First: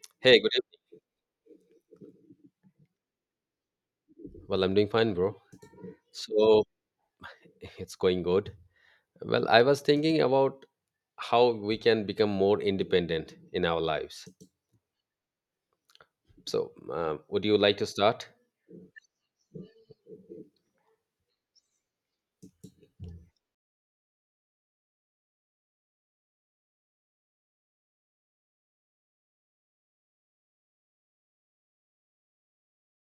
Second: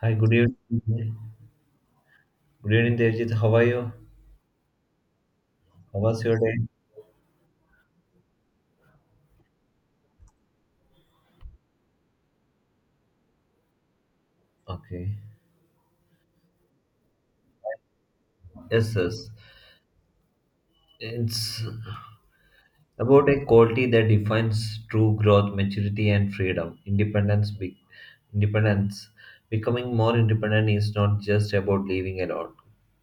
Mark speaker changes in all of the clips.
Speaker 1: Hi, good
Speaker 2: Hey, good evening.
Speaker 1: evening. Good evening, Devjit. How are you?
Speaker 2: Well, I'm doing fine, bro.
Speaker 1: How was your
Speaker 2: So,
Speaker 1: day?
Speaker 2: it's going good. Well, I was thinking about how we can become more independent in our lives.
Speaker 1: Okay.
Speaker 2: So, would you like to start?
Speaker 1: Yes, yes. It's about a quality that defines true growth, maturity, and freedom. Independence. Becoming more independent is not just about living alone,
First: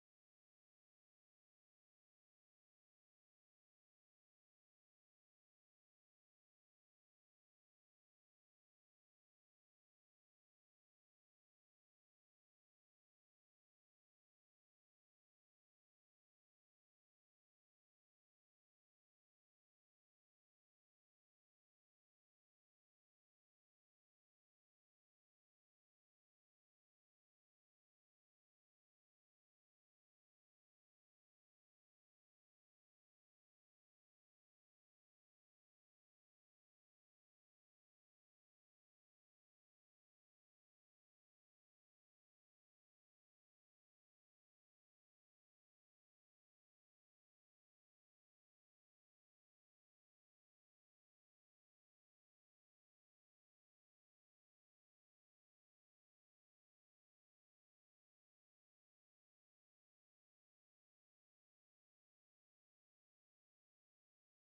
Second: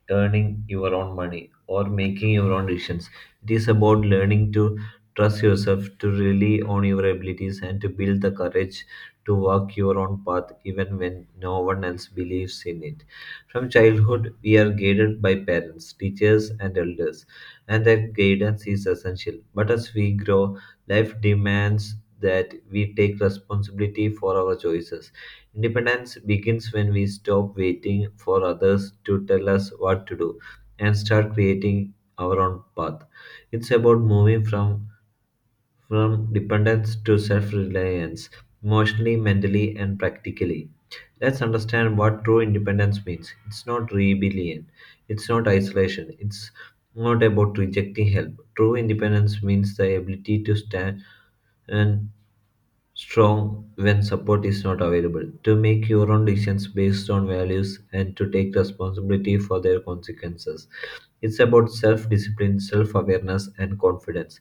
Speaker 1: earning your own money, or making your own decisions. It is about learning to trust yourself, to rely on your abilities, and to build the courage to walk your own path even when no one else believes in it. From childhood, we are guided by parents, teachers, and elders, and that guidance is essential. But as we grow, life demands that we take responsibility for our choices. Independence begins when we stop waiting for others to tell us what to do and start creating our own path. It's about moving from dependence to self-reliance, emotionally, mentally, and practically. Let's understand what true independence means. It's not rebellion. It's not isolation. It's not about rejecting help. True independence means the ability to stand and strong when support is not available, to make your own decisions based on values and to take responsibility for their consequences. It's about self discipline, self awareness, and confidence.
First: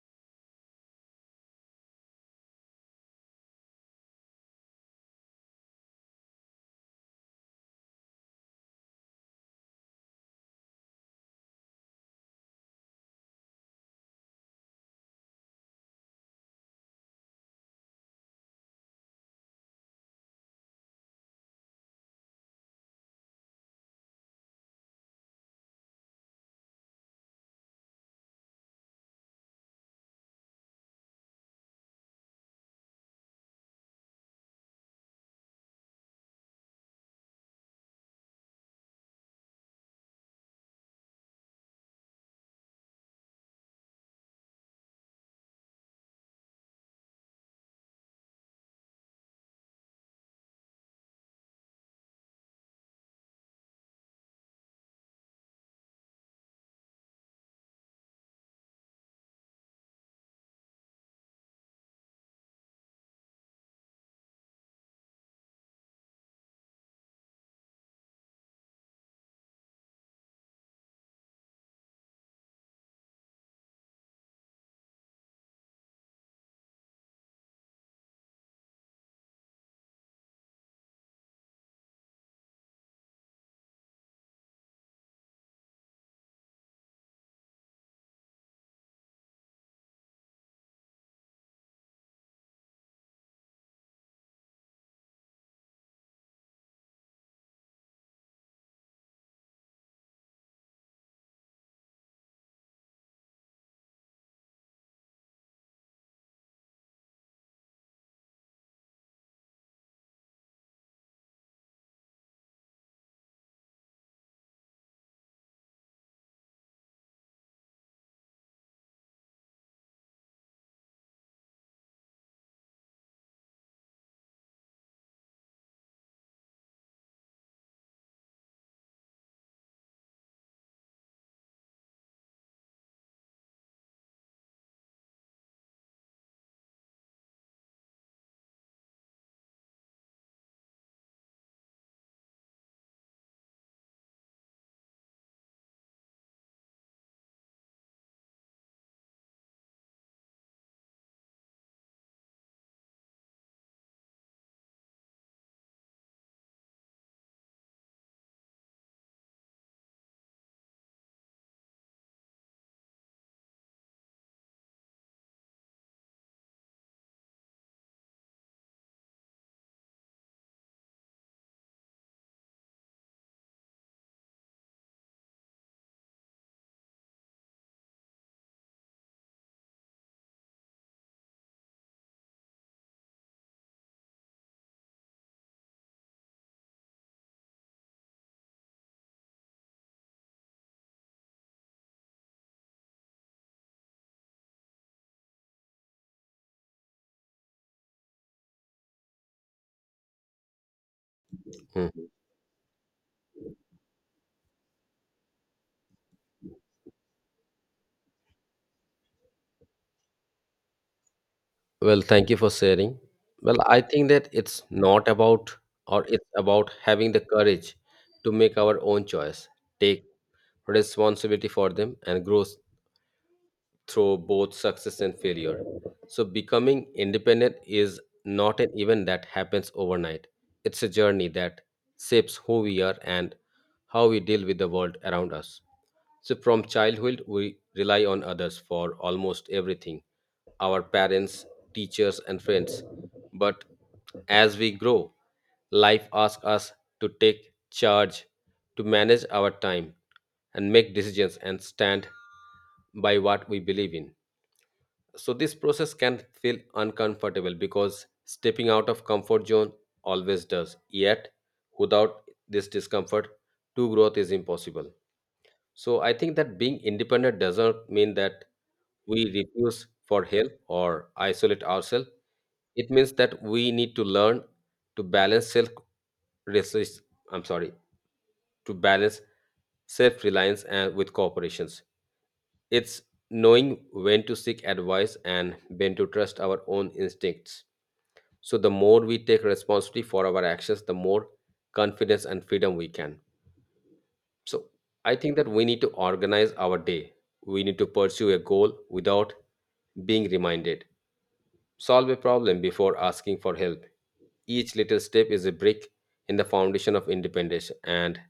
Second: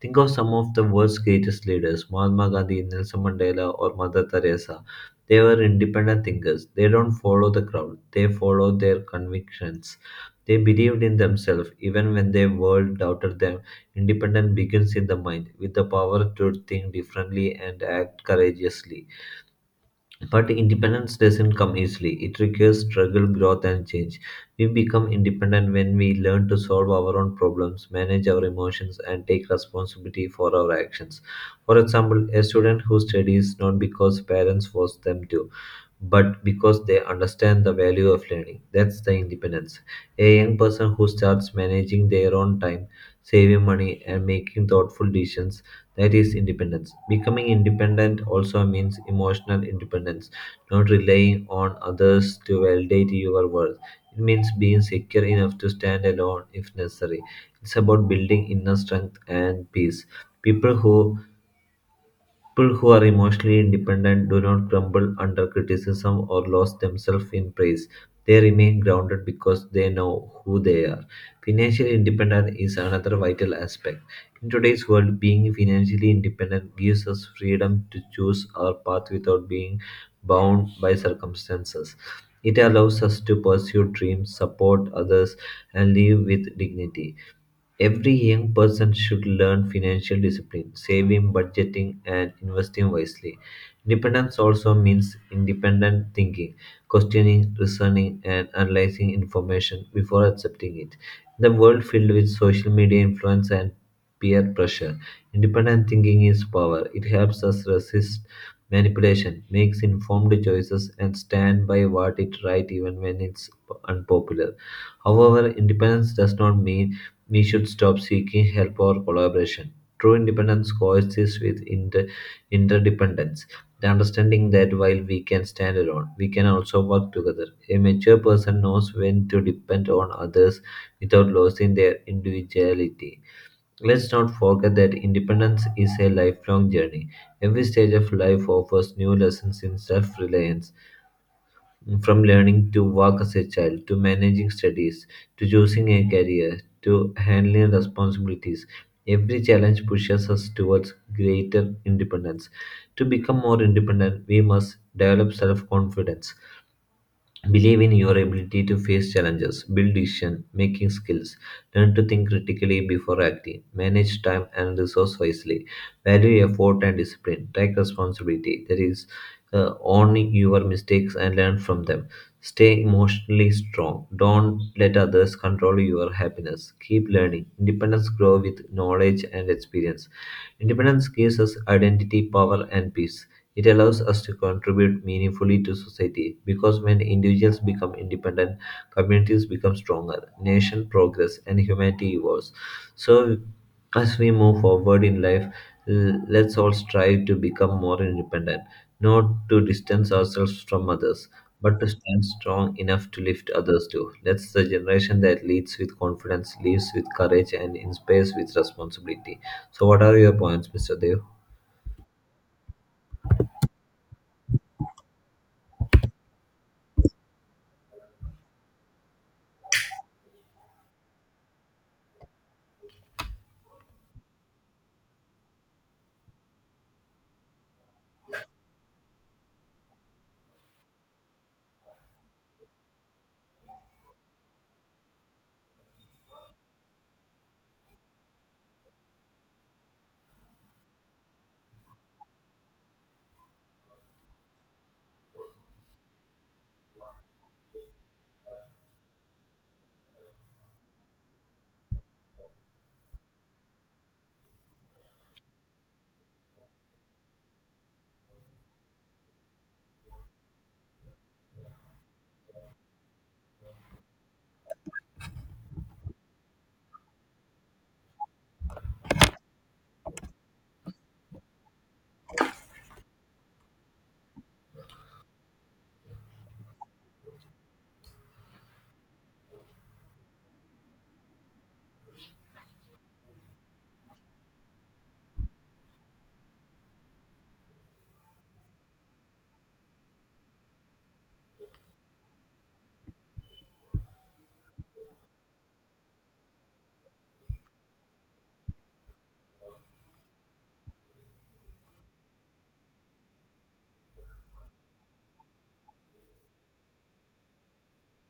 Speaker 1: Think of some of the world's greatest leaders: Mahatma Gandhi, Nelson Mandela, or Mother Teresa. They were independent thinkers. They don't follow the crowd, they follow their convictions. They believed in themselves even when the world doubted them. Independence begins in the mind, with the power to think differently and act courageously. But independence doesn't come easily. It requires struggle, growth, and change. We become independent when we learn to solve our own problems, manage our emotions, and take responsibility for our actions. For example, a student who studies not because parents force them to, but because they understand the value of learning. That's the independence. A young person who starts managing their own time, saving money, and making thoughtful decisions, that is independence. Becoming independent also means emotional independence, not relying on others to validate your worth. It means being secure enough to stand alone if necessary. It's about building inner strength and peace. People who People who are emotionally independent do not crumble under criticism or lose themselves in praise. They remain grounded because they know who they are. Financial independence is another vital aspect. In today's world, being financially independent gives us freedom to choose our path without being bound by circumstances. It allows us to pursue dreams, support others, and live with dignity. Every young person should learn financial discipline, saving, budgeting, and investing wisely. Independence also means independent thinking, questioning, reasoning, and analyzing information before accepting it. In the world filled with social media influence and peer pressure, independent thinking is power. It helps us resist manipulation, makes informed choices, and stand by what is right even when it's unpopular. However, independence does not mean we should stop seeking help or collaboration. True independence coexists with interdependence, the understanding that while we can stand alone, we can also work together. A mature person knows when to depend on others without losing their individuality. Let's not forget that independence is a lifelong journey. Every stage of life offers new lessons in self reliance, from learning to work as a child, to managing studies, to choosing a career, to handling responsibilities, every challenge pushes us towards greater independence. To become more independent, we must develop self confidence. Believe in your ability to face challenges, build decision making skills, learn to think critically before acting, manage time and resource wisely, value effort and discipline, take responsibility, that is, own your mistakes and learn from them, stay emotionally strong, don't let others control your happiness, keep learning. Independence grow with knowledge and experience. Independence gives us identity, power, and peace. It allows us to contribute meaningfully to society because when individuals become independent, communities become stronger, nation progress, and humanity evolves. So, as we move forward in life, let's all strive to become more independent, not to distance ourselves from others, but to
Speaker 2: Mm.
Speaker 1: stand strong enough to lift others too. Let's the generation that leads with confidence, lives with courage, and inspires with responsibility. So, what are your points, Mr. Dev?
Speaker 2: Well, thank you for sharing. Well, I think that it's not about or it's about having the courage to make our own choice, take responsibility for them, and grow through both success and failure. So, becoming independent is not an event that happens overnight. It's a journey that shapes who we are and how we deal with the world around us. So, from childhood, we rely on others for almost everything: our parents, teachers, and friends. But as we grow, life asks us to take charge, to manage our time, and make decisions and stand by what we believe in. So, this process can feel uncomfortable because stepping out of comfort zone always does. Yet, without this discomfort, true growth is impossible. So I think that being independent doesn't mean that we refuse for help or isolate ourselves. It means that we need to learn to balance self resist I'm sorry, to balance self-reliance and with corporations. It's knowing when to seek advice and when to trust our own instincts. So the more we take responsibility for our actions, the more confidence and freedom we can. So I think that we need to organize our day. We need to pursue a goal without being reminded. Solve a problem before asking for help. Each little step is a brick in the foundation of independence, and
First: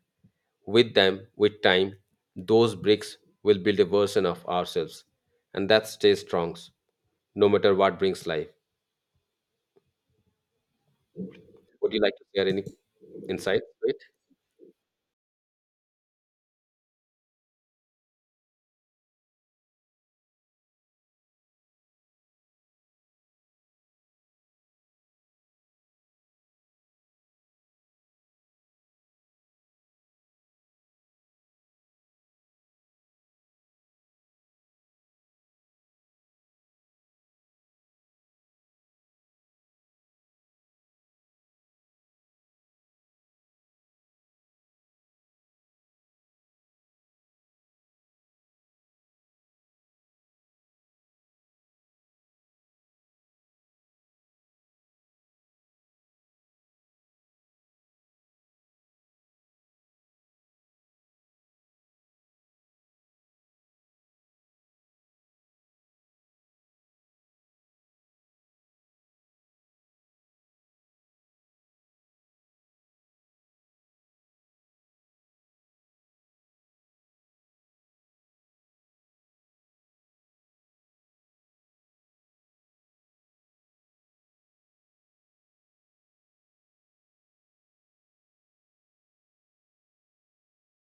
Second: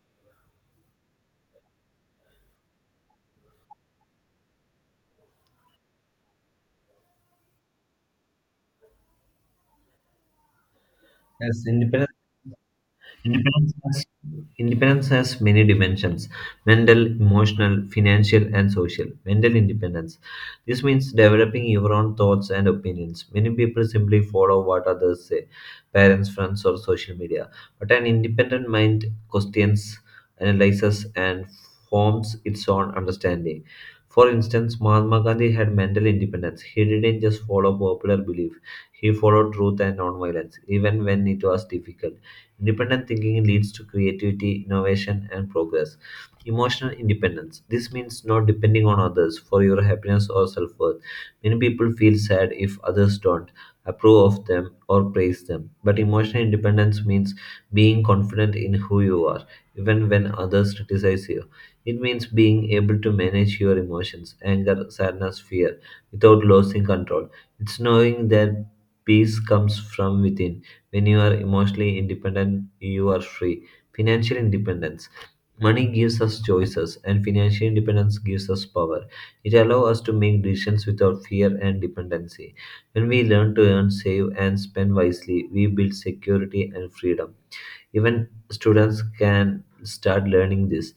Speaker 2: with time, those bricks will build a version of ourselves, and that stays strong, no matter what brings life.
Speaker 1: Yes,
Speaker 2: Would you like to share any insight
Speaker 1: Independence
Speaker 2: to it?
Speaker 1: has, independence has many dimensions: mental, emotional, financial, and social. Mental independence. This means developing your own thoughts and opinions. Many people simply follow what others say, parents, friends, or social media. But an independent mind questions, analyzes, and forms its own understanding. For instance, Mahatma Gandhi had mental independence. He didn't just follow popular belief, he followed truth and nonviolence, even when it was difficult. Independent thinking leads to creativity, innovation, and progress. Emotional independence. This means not depending on others for your happiness or self worth. Many people feel sad if others don't approve of them or praise them. But emotional independence means being confident in who you are, even when others criticize you. It means being able to manage your emotions, anger, sadness, fear, without losing control. It's knowing that peace comes from within. When you are emotionally independent, you are free. Financial independence. Money gives us choices, and financial independence gives us power. It allows us to make decisions without fear and dependency. When we learn to earn, save, and spend wisely, we build security and freedom. Even students can start learning this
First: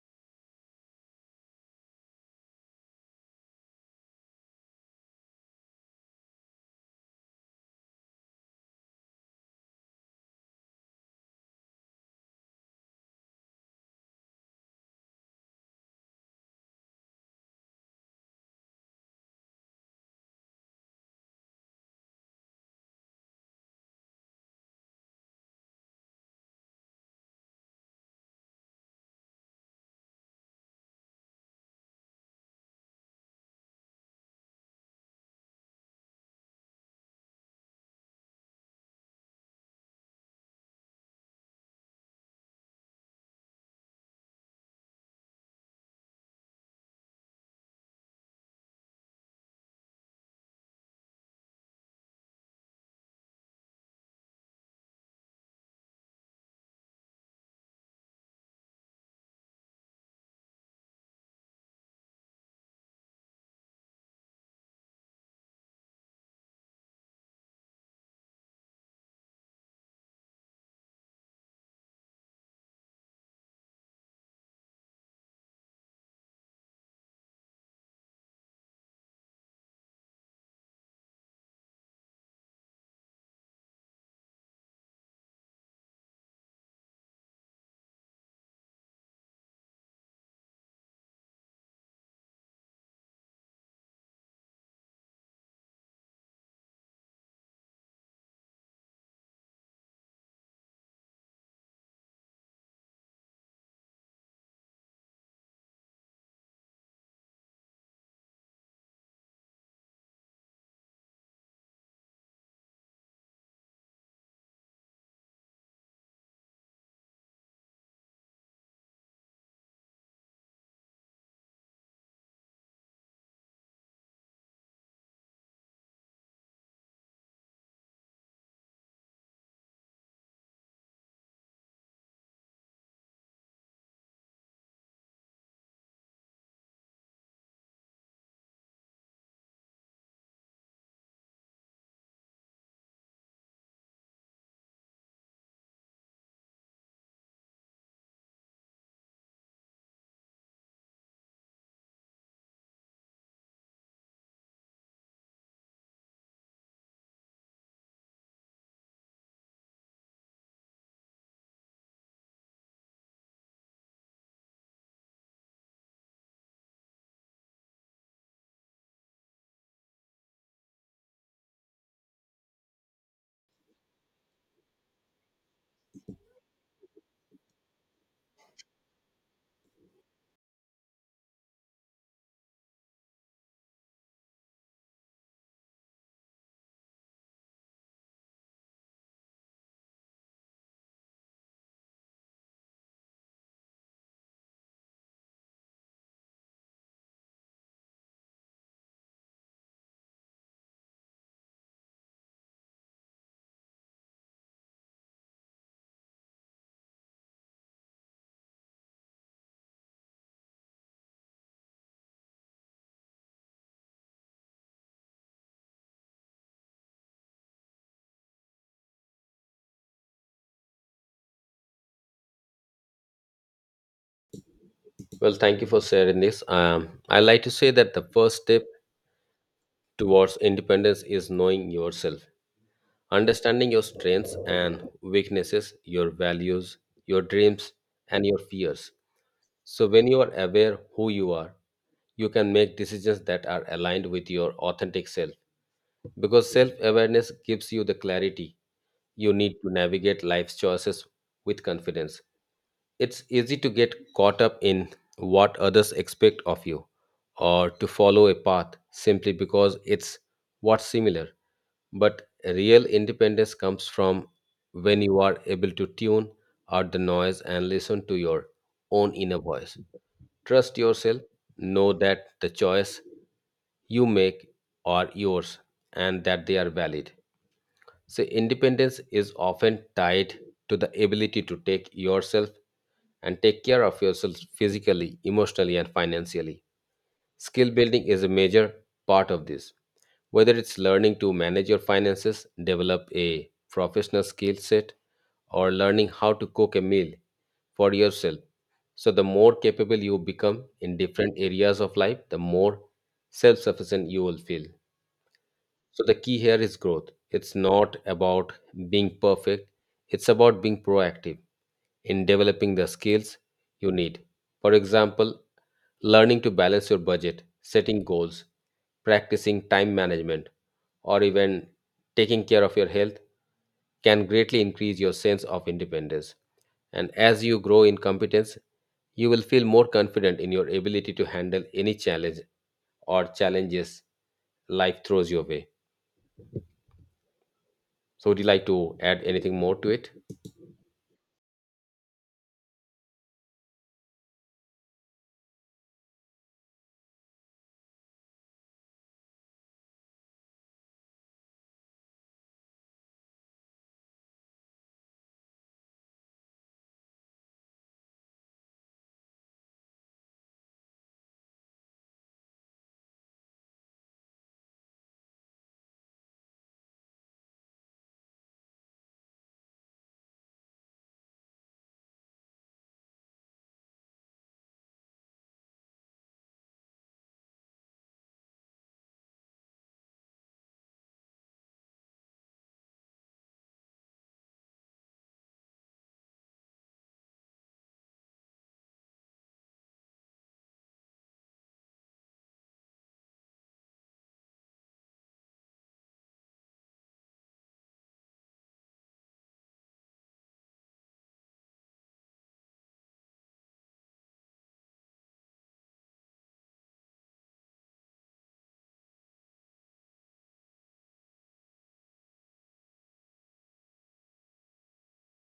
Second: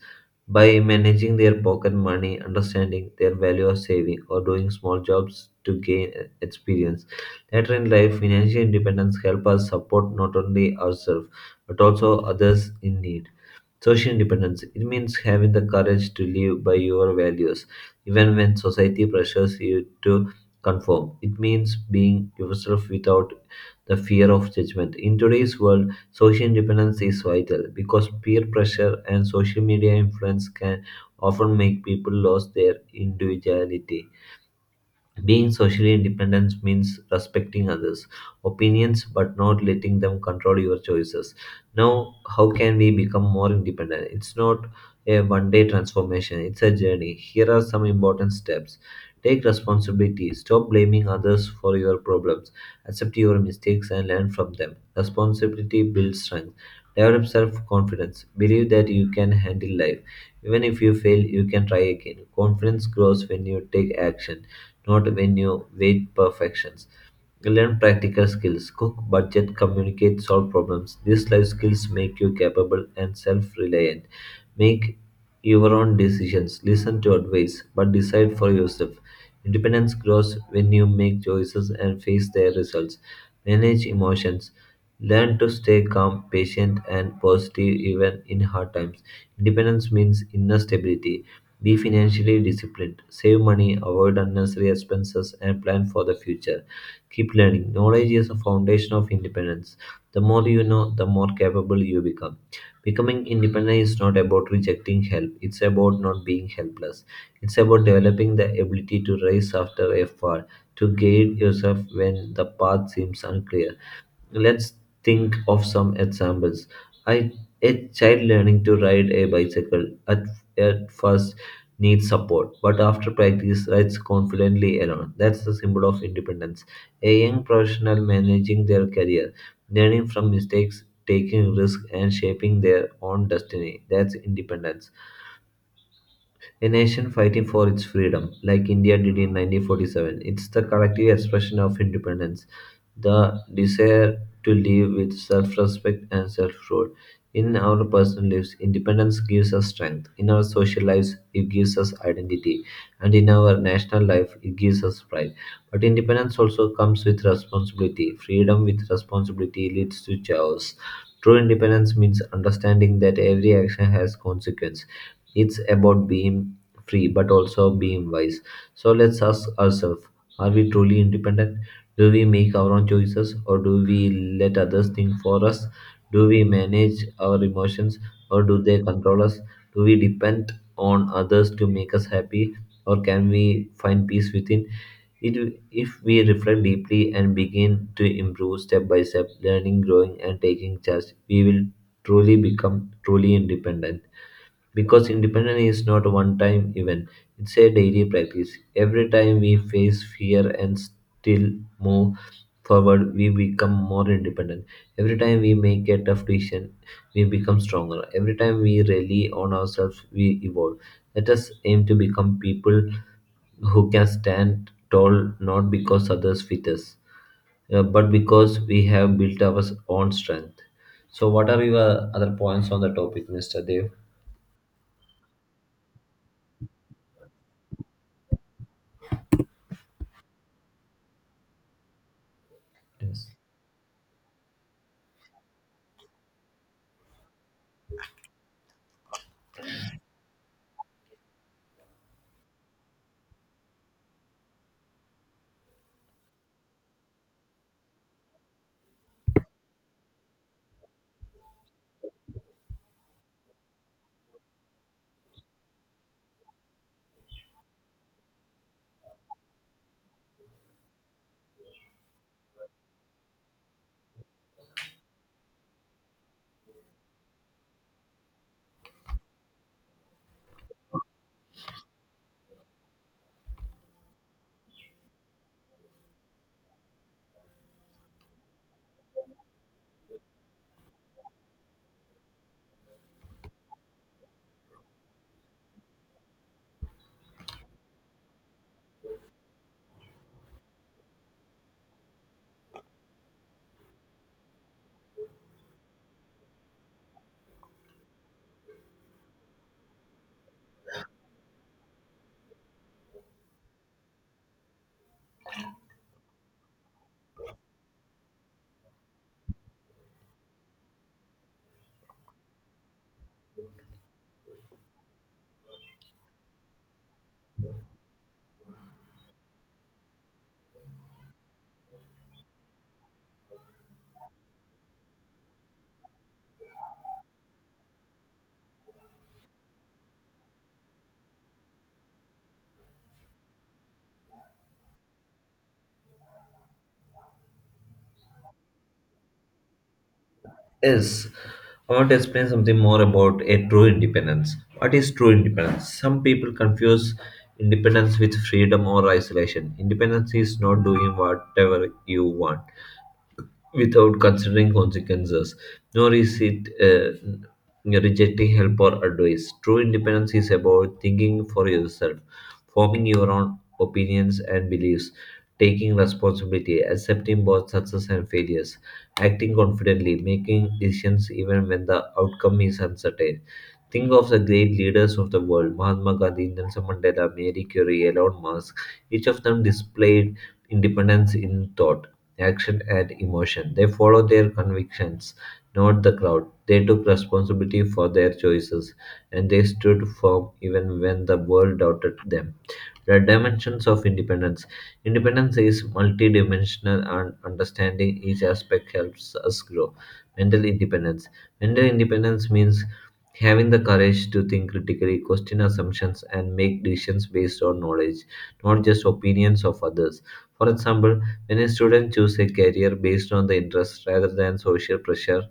Speaker 1: by managing their pocket money, understanding their value of saving, or doing small jobs to gain experience. Later in life, financial independence help us support not only ourselves but also others in need. Social independence. It means having the courage to live by your values, even when society pressures you to conform. It means being yourself without the fear of judgment. In today's world, social independence is vital because peer pressure and social media influence can often make people lose their individuality. Being socially independent means respecting others' opinions but not letting them control your choices. Now, how can we become more independent? It's not a 1 day transformation, it's a journey. Here are some important steps. Take responsibility. Stop blaming others for your problems. Accept your mistakes and learn from them. Responsibility builds strength. Develop self confidence. Believe that you can handle life. Even if you fail, you can try again. Confidence grows when you take action, not when you wait perfections. Learn practical skills. Cook, budget, communicate, solve problems. These life skills make you capable and self reliant. Make your own decisions. Listen to advice, but decide for yourself. Independence grows when you make choices and face their results. Manage emotions. Learn to stay calm, patient, and positive even in hard times. Independence means inner stability. Be financially disciplined. Save money, avoid unnecessary expenses, and plan for the future. Keep learning. Knowledge is a foundation of independence. The more you know, the more capable you become. Becoming independent is not about rejecting help, it's about not being helpless. It's about developing the ability to rise after a fall, to guide yourself when the path seems unclear. Let's think of some examples. I, a child learning to ride a bicycle at first needs support, but after practice rides confidently alone. That's the symbol of independence. A young professional managing their career, learning from mistakes, taking risks, and shaping their own destiny. That's independence. A nation fighting for its freedom, like India did in 1947. It's the collective expression of independence, the desire to live with self respect and self rule. In our personal lives, independence gives us strength. In our social lives, it gives us identity. And in our national life, it gives us pride. But independence also comes with responsibility. Freedom with responsibility leads to chaos. True independence means understanding that every action has consequence. It's about being free but also being wise. So let's ask ourselves, are we truly independent? Do we make our own choices or do we let others think for us? Do we manage our emotions or do they control us? Do we depend on others to make us happy or can we find peace within? If we reflect deeply and begin to improve step by step, learning, growing, and taking charge, we will truly independent. Because independence is not a one time event, it's a daily practice. Every time we face fear and still move forward, we become more independent. Every time we make a tough decision, we become stronger. Every time we rely on ourselves, we evolve. Let us aim to become people who can stand tall not because others fit us, but because we have built our own strength. So, what are your other points on the topic, Mr. Dev?
Speaker 2: Well, thank you for sharing this. I like to say that the first step towards independence is knowing yourself,
Speaker 1: Yes.
Speaker 2: understanding your strengths and weaknesses, your values, your dreams, and your fears. So, when you are aware who you are, you can make decisions that are aligned with your authentic self. Because self awareness gives you the clarity you need to navigate life's choices with confidence. It's easy to get caught up in what others expect of you or to follow a path simply because it's what's similar. But real independence comes from when you are able to tune out the noise and listen to your own inner voice. Trust yourself, know that the choice you make are yours and that they are valid. So, independence is often tied to the ability to take yourself and take care of yourself physically, emotionally, and financially. Skill building is a major part of this. Whether it's learning to manage your finances, develop a professional skill set, or learning how to cook a meal for yourself. So, the more capable you become in different areas of life, the more self sufficient you will feel. So the key here is growth. It's not about being perfect, it's about being proactive in developing the skills you need. For example, learning to balance your budget, setting goals, practicing time management, or even taking care of your health can greatly increase your sense of independence. And as you grow in competence, you will feel more confident in your ability to handle any challenge or challenges life throws your way. So, would you like to add anything more to it?
Speaker 1: Yes, I want to explain something more about a true independence. What is true independence? Some people confuse independence with freedom or isolation. Independence is not doing whatever you want, without considering consequences, nor is it rejecting help or advice. True independence is about thinking for yourself, forming your own opinions and beliefs, taking responsibility, accepting both success and failures, acting confidently, making decisions even when the outcome is uncertain. Think of the great leaders of the world: Mahatma Gandhi, Nelson Mandela, Mary Curie, Elon Musk. Each of them displayed independence in thought, action, and emotion. They follow their convictions, not the crowd. They took responsibility for their choices, and they stood firm even when the world doubted them. The dimensions of independence. Independence is multidimensional, and understanding each aspect helps us grow. Mental independence. Mental independence means having the courage to think critically, question assumptions, and make decisions based on knowledge, not just opinions of others. For example, when a student chooses a career based on the interest rather than social pressure,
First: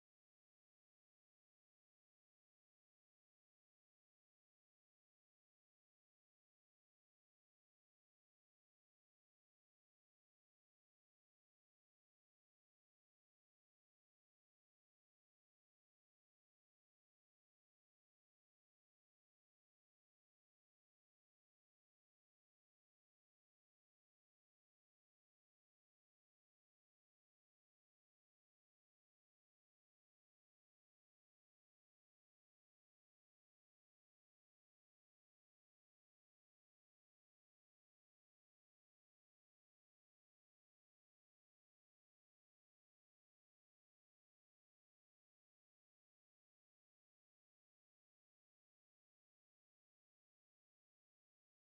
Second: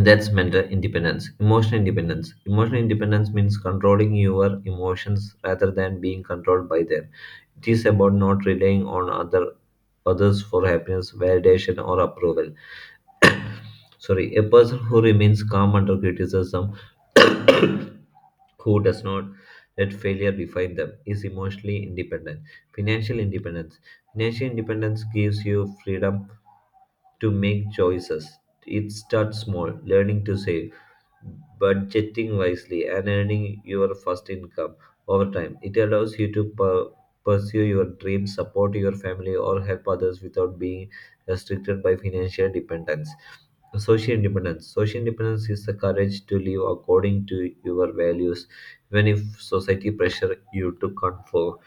Speaker 1: that's mental independence. Emotional independence. Emotional independence means controlling your emotions rather than being controlled by them. It is about not relying on others for happiness, validation, or approval. Sorry, a person who remains calm under criticism, who does not let failure define them, is emotionally independent. Financial independence. Financial independence gives you freedom to make choices. It starts small, learning to save, budgeting wisely, and earning your first income over time. It allows you to pursue your dreams, support your family, or help others without being restricted by financial dependence. Social independence. Social independence is the courage to live according to your values, even if society pressure you to conform.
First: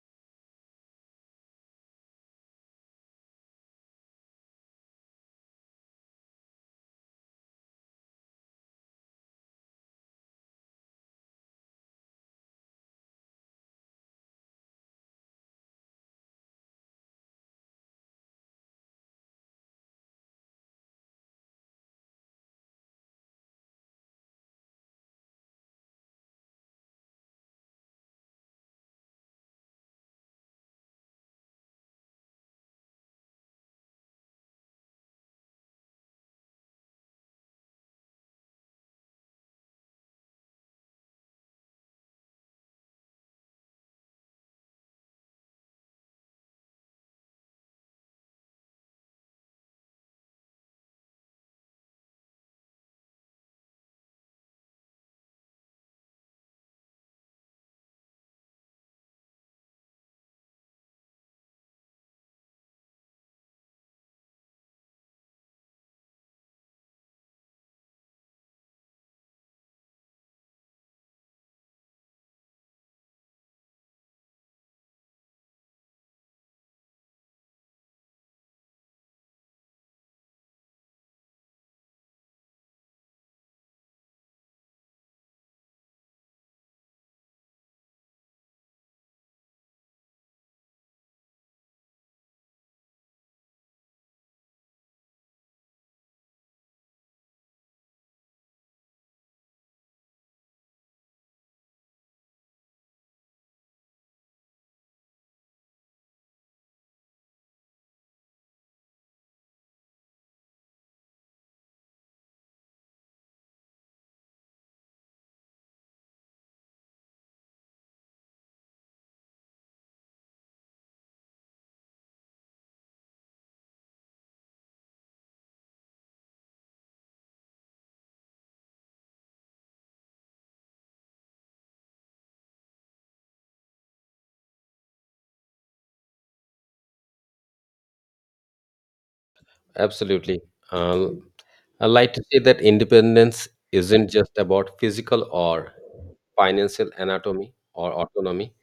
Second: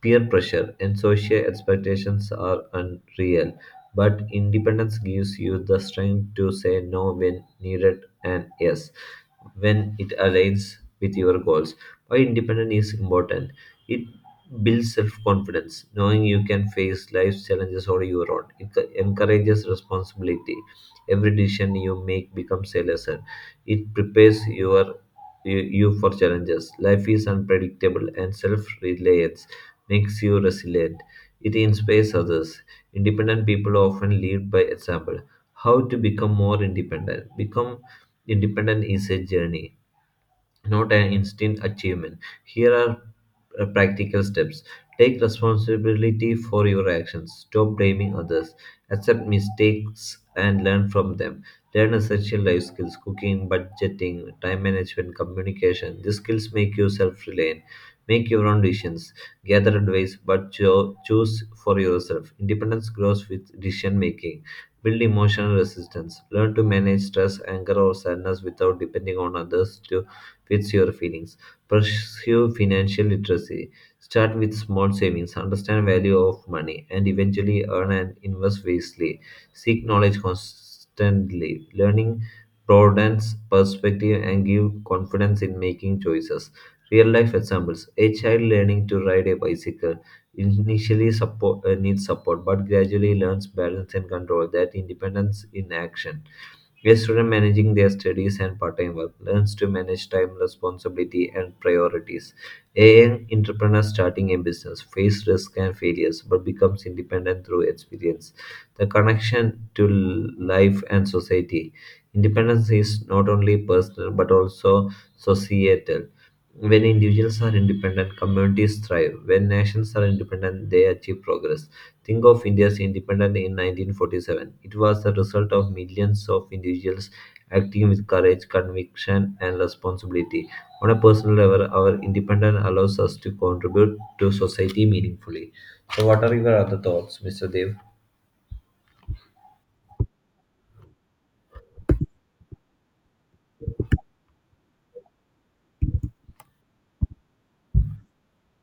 Speaker 1: Peer pressure and social expectations are unreal, but independence gives you the strength to say no when needed and yes when it aligns with your goals. Why independence is important? It builds self confidence, knowing you can face life's challenges on your own. It encourages responsibility. Every decision you make becomes a lesson. It prepares you for challenges. Life is unpredictable, and self reliance makes you resilient. It inspires others. Independent people often lead by example. How to become more independent? Become Independence is a journey, not an instant achievement. Here are practical steps. Take responsibility for your actions. Stop blaming others. Accept mistakes and learn from them. Learn essential life skills: cooking, budgeting, time management, communication. These skills make you self reliant. Make your own decisions. Gather advice, but choose for yourself. Independence grows with decision making. Build emotional resistance. Learn to manage stress, anger, or sadness without depending on others to fits your feelings. Pursue financial literacy. Start with small savings, understand value of money, and eventually earn and invest wisely. Seek knowledge constantly. Learning broadens perspective and give confidence in making choices. Real life examples: a child learning to ride a bicycle initially needs support, but gradually learns balance and control. That independence in action. Where students managing their studies and part-time work learns to manage time, responsibility, and priorities. A young entrepreneur starting a business face risk and failures, but becomes independent through experience. The connection to life and society. Independence is not only personal but also societal. When individuals are independent, communities thrive. When nations are independent, they achieve progress. Think of India's independence in 1947. It was the result of millions of individuals acting with courage, conviction, and responsibility. On a personal level, our independence allows us to contribute to society meaningfully. So, what are your other thoughts, Mr. Dev?
Speaker 2: Absolutely. Um, I'd like to say that independence isn't just about physical or financial anatomy or autonomy,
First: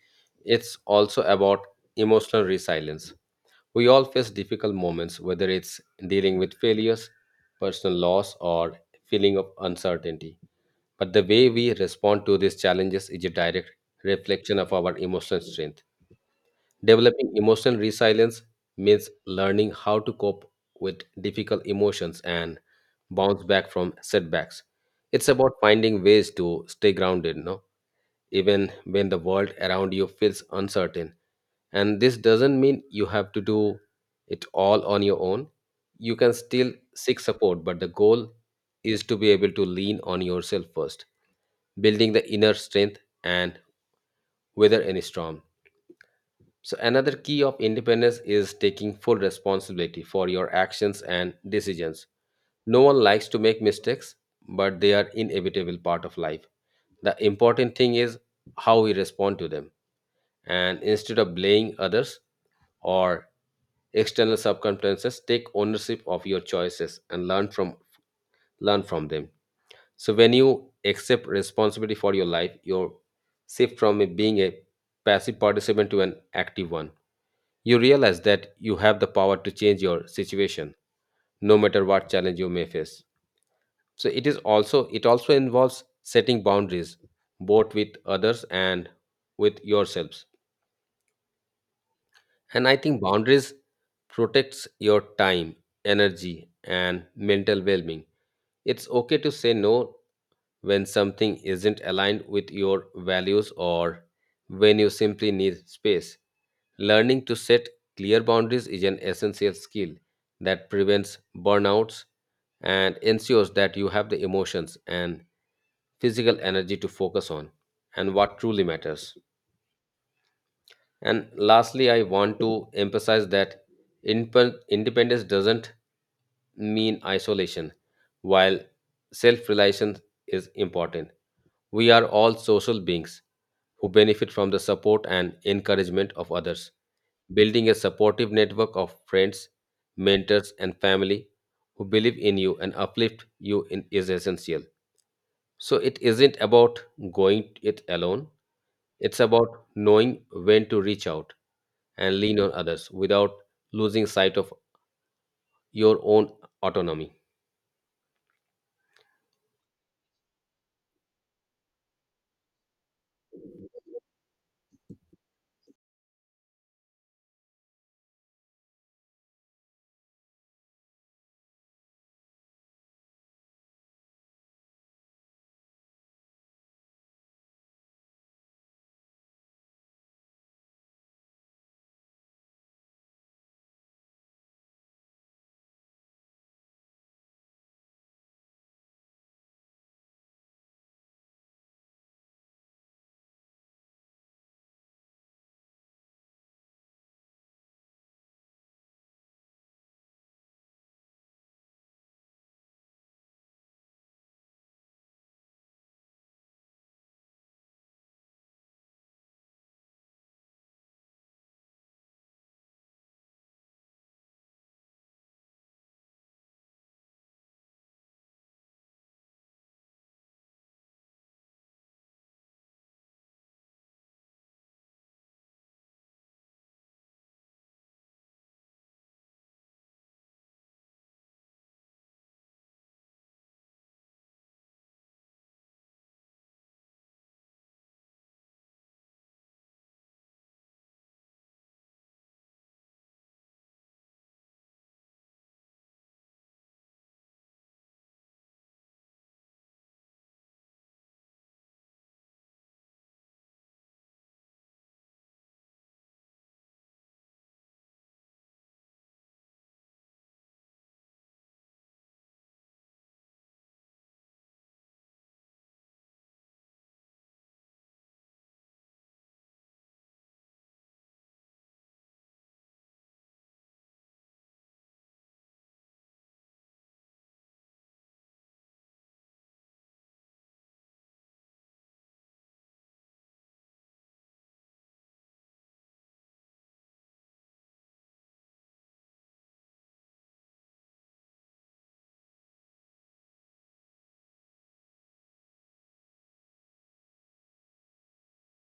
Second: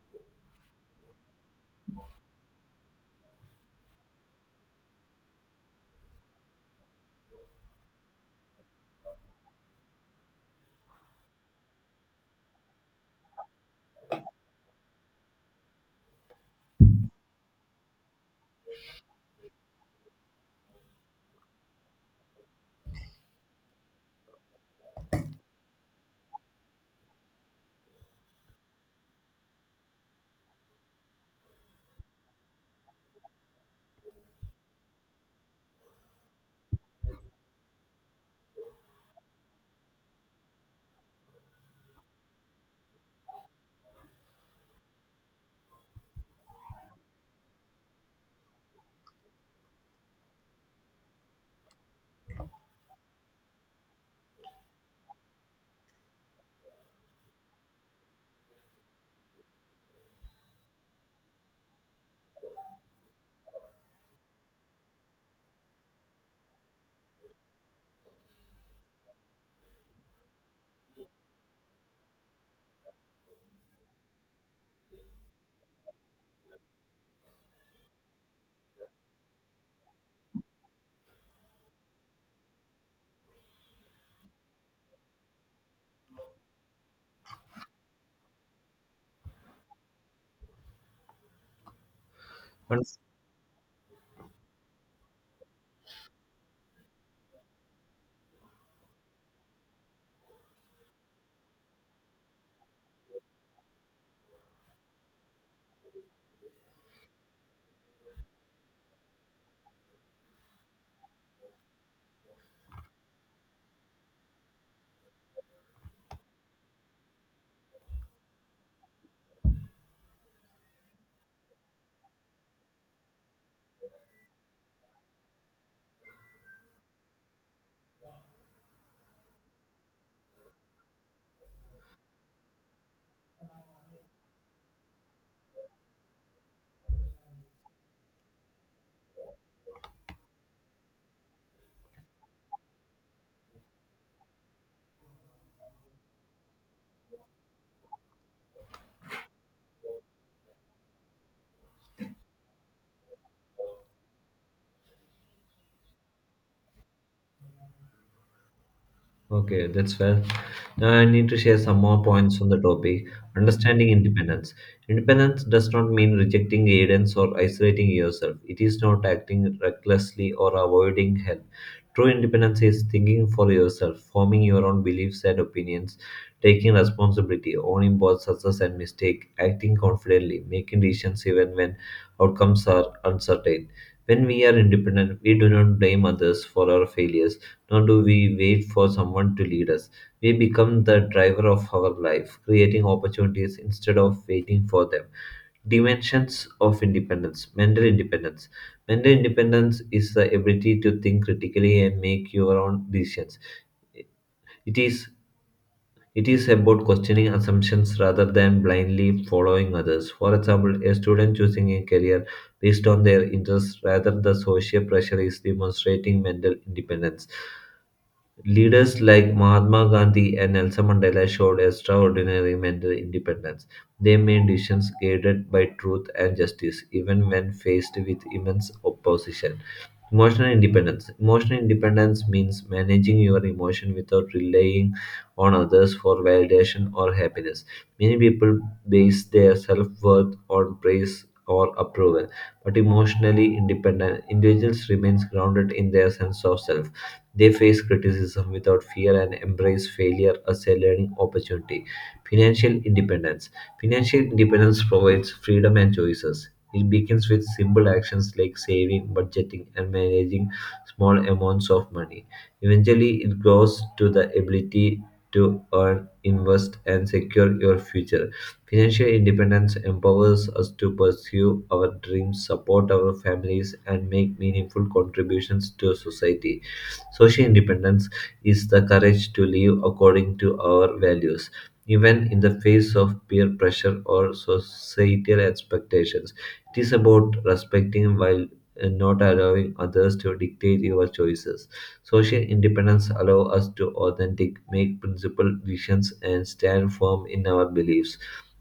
Speaker 2: it's also about emotional resilience. We all face difficult moments, whether it's dealing with failures, personal loss, or feeling of uncertainty. But the way we respond to these challenges is a direct reflection of our emotional strength. Developing emotional resilience means learning how to cope with difficult emotions and bounce back from setbacks. It's about finding ways to stay grounded, no, even when the world around you feels uncertain. And this doesn't mean you have to do it all on your own. You can still seek support, but the goal is to be able to lean on yourself first, building the inner strength and weather any storm. So, another key of independence is taking full responsibility for your actions and decisions. No one likes to make mistakes, but they are inevitable part of life. The important thing is how we respond to them. And instead of blaming others or external circumstances, take ownership of your choices and learn from them. So when you accept responsibility for your life, you shift from being a passive participant to an active one. You realize that you have the power to change your situation no matter what challenge you may face. So it also involves setting boundaries both with others and with yourselves. And I
Speaker 1: One
Speaker 2: think boundaries protects your time, energy and mental well-being. It's okay to say no when something isn't aligned with your values or when you simply need space. Learning to set clear boundaries is an essential skill that prevents burnouts and ensures that you have the emotions and physical energy to focus on and what truly matters. And lastly, I want to emphasize that independence doesn't mean isolation, while self reliance is important. We are all social beings who benefit from the support and encouragement of others. Building a supportive network of friends, mentors, and family who believe in you and uplift you in, is essential. So, it isn't about going it alone, it's about knowing when to reach out and lean on others without losing sight of your own autonomy.
Speaker 1: Okay, that's fair. Now I need to share some more points on the topic. Understanding independence. Independence does not mean rejecting guidance or isolating yourself. It is not acting recklessly or avoiding help. True independence is thinking for yourself, forming your own beliefs and opinions, taking responsibility, owning both success and mistake, acting confidently, making decisions even when outcomes are uncertain. When we are independent, we do not blame others for our failures, nor do we wait for someone to lead us. We become the driver of our life, creating opportunities instead of waiting for them. Dimensions of independence: mental independence. Mental independence is the ability to think critically and make your own decisions. It is it is about questioning assumptions rather than blindly following others. For example, a student choosing a career based on their interests rather the social pressure is demonstrating mental independence. Leaders like Mahatma Gandhi and Nelson Mandela showed extraordinary mental independence. They made decisions guided by truth and justice, even when faced with immense opposition. Emotional independence. Emotional independence means managing your emotion without relying on others for validation or happiness. Many people base their self worth on praise or approval, but emotionally independent individuals remains grounded in their sense of self. They face criticism without fear and embrace failure as a learning opportunity. Financial independence. Financial independence provides freedom and choices. It begins with simple actions like saving, budgeting, and managing small amounts of money. Eventually, it grows to the ability to earn, invest, and secure your future. Financial independence empowers us to pursue our dreams, support our families, and make meaningful contributions to society. Social independence is the courage to live according to our values, even in the face of peer pressure or societal expectations. It is about respecting while not allowing others to dictate your choices. Social independence allows us to authentic, make principled decisions, and stand firm in our beliefs.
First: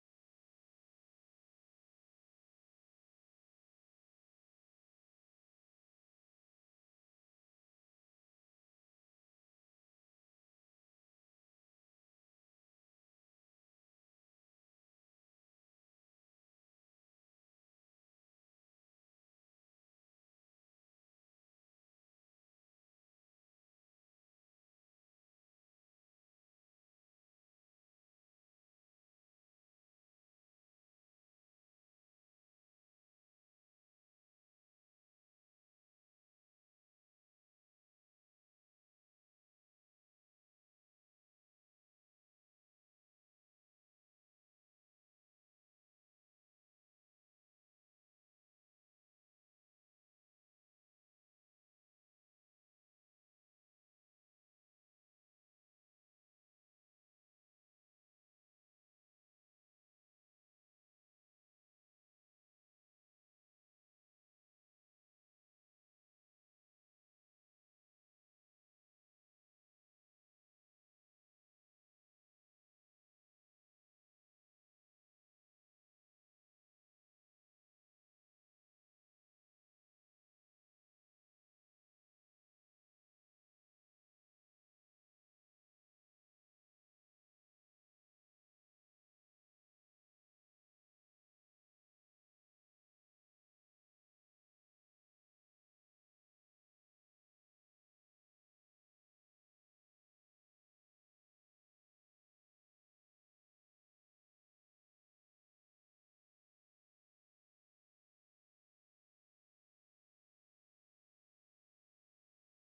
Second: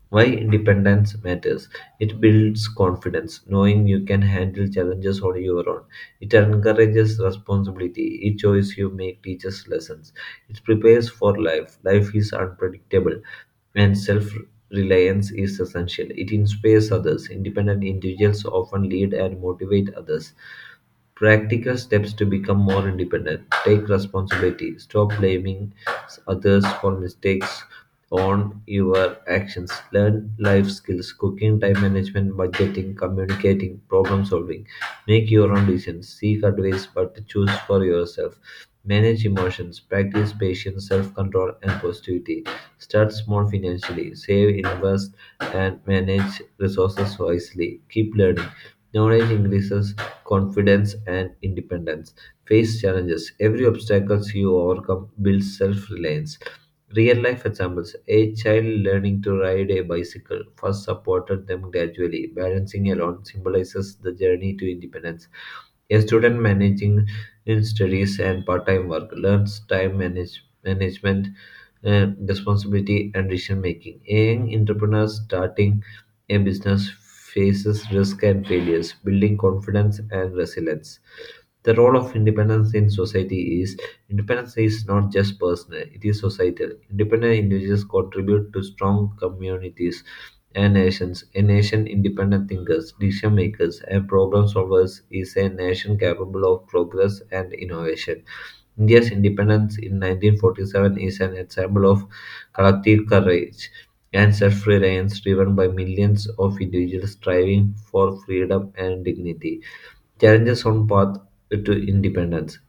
Speaker 1: Why independence matters. It builds confidence, knowing you can handle challenges on your own. It encourages responsibility. Each choice you make teaches lessons. It prepares for life. Life is unpredictable, and self reliance is essential. It inspires others. Independent individuals often lead and motivate others. Practical steps to become more independent: take responsibility. Stop blaming others for mistakes. On your actions. Learn life skills: cooking, time management, budgeting, communicating, problem solving. Make your own decisions. Seek advice, but choose for yourself. Manage emotions. Practice patience, self control, and positivity. Start small financially. Save, invest, and manage resources wisely. Keep learning. Knowledge increases confidence and independence. Face challenges. Every obstacle you overcome builds self reliance. Real life examples: a child learning to ride a bicycle first supported them gradually. Balancing alone symbolizes the journey to independence. A student managing in studies and part time work learns time management, responsibility, and decision making. A young entrepreneur starting a business faces risk and failures, building confidence and resilience. The role of independence in society is: independence is not just personal, it is societal. Independent individuals contribute to strong communities and nations. A nation independent thinkers, decision makers, and problem solvers is a nation capable of progress and innovation. India's independence in 1947 is an example of collective courage and self-reliance driven by millions of individuals striving for freedom and dignity. Challenges on path to independence.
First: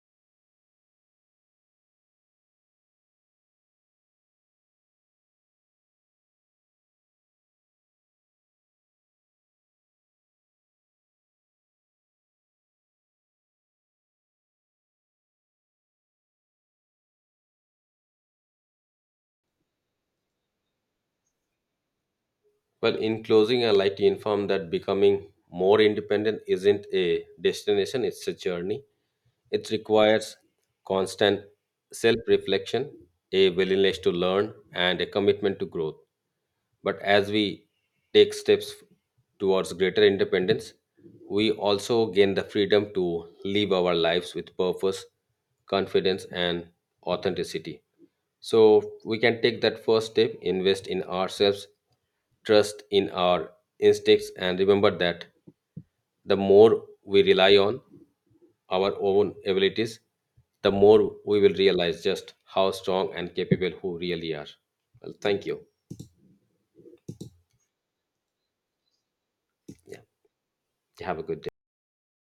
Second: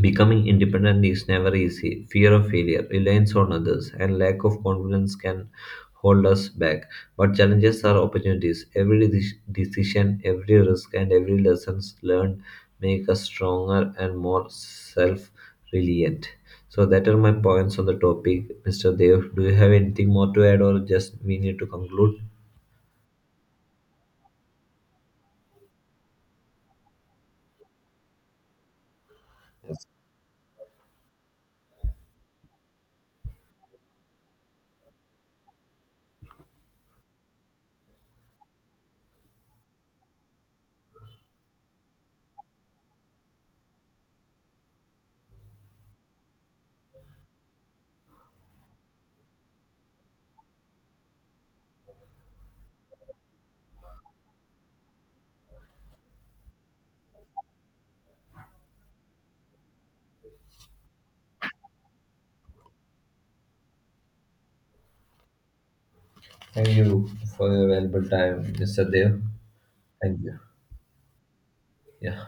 Speaker 1: Becoming independent is never easy. Fear of failure, reliance on others, and lack of confidence can hold us back. But challenges are opportunities. Every decision, every risk, and every lessons learned make us stronger and more self-reliant. So that are my points on the topic, Mr. Dev. Do you have anything more to add, or just we need to conclude?
Speaker 2: Well, in closing, I'd like to inform that becoming more independent isn't a destination, it's a journey. It requires constant self reflection, a willingness to learn, and a commitment to growth. But as we take steps towards greater independence, we also gain the freedom to live our lives with purpose, confidence, and authenticity. So we can take that first step, invest in ourselves, trust in our instincts, and remember that the more we rely on our own abilities, the more we will realize just how strong and capable who really are. Well, thank you.
Speaker 1: Thank you for your valuable time, Mr. Dev.
Speaker 2: Yeah,
Speaker 1: Thank you.
Speaker 2: have a good day.
Speaker 1: Yeah.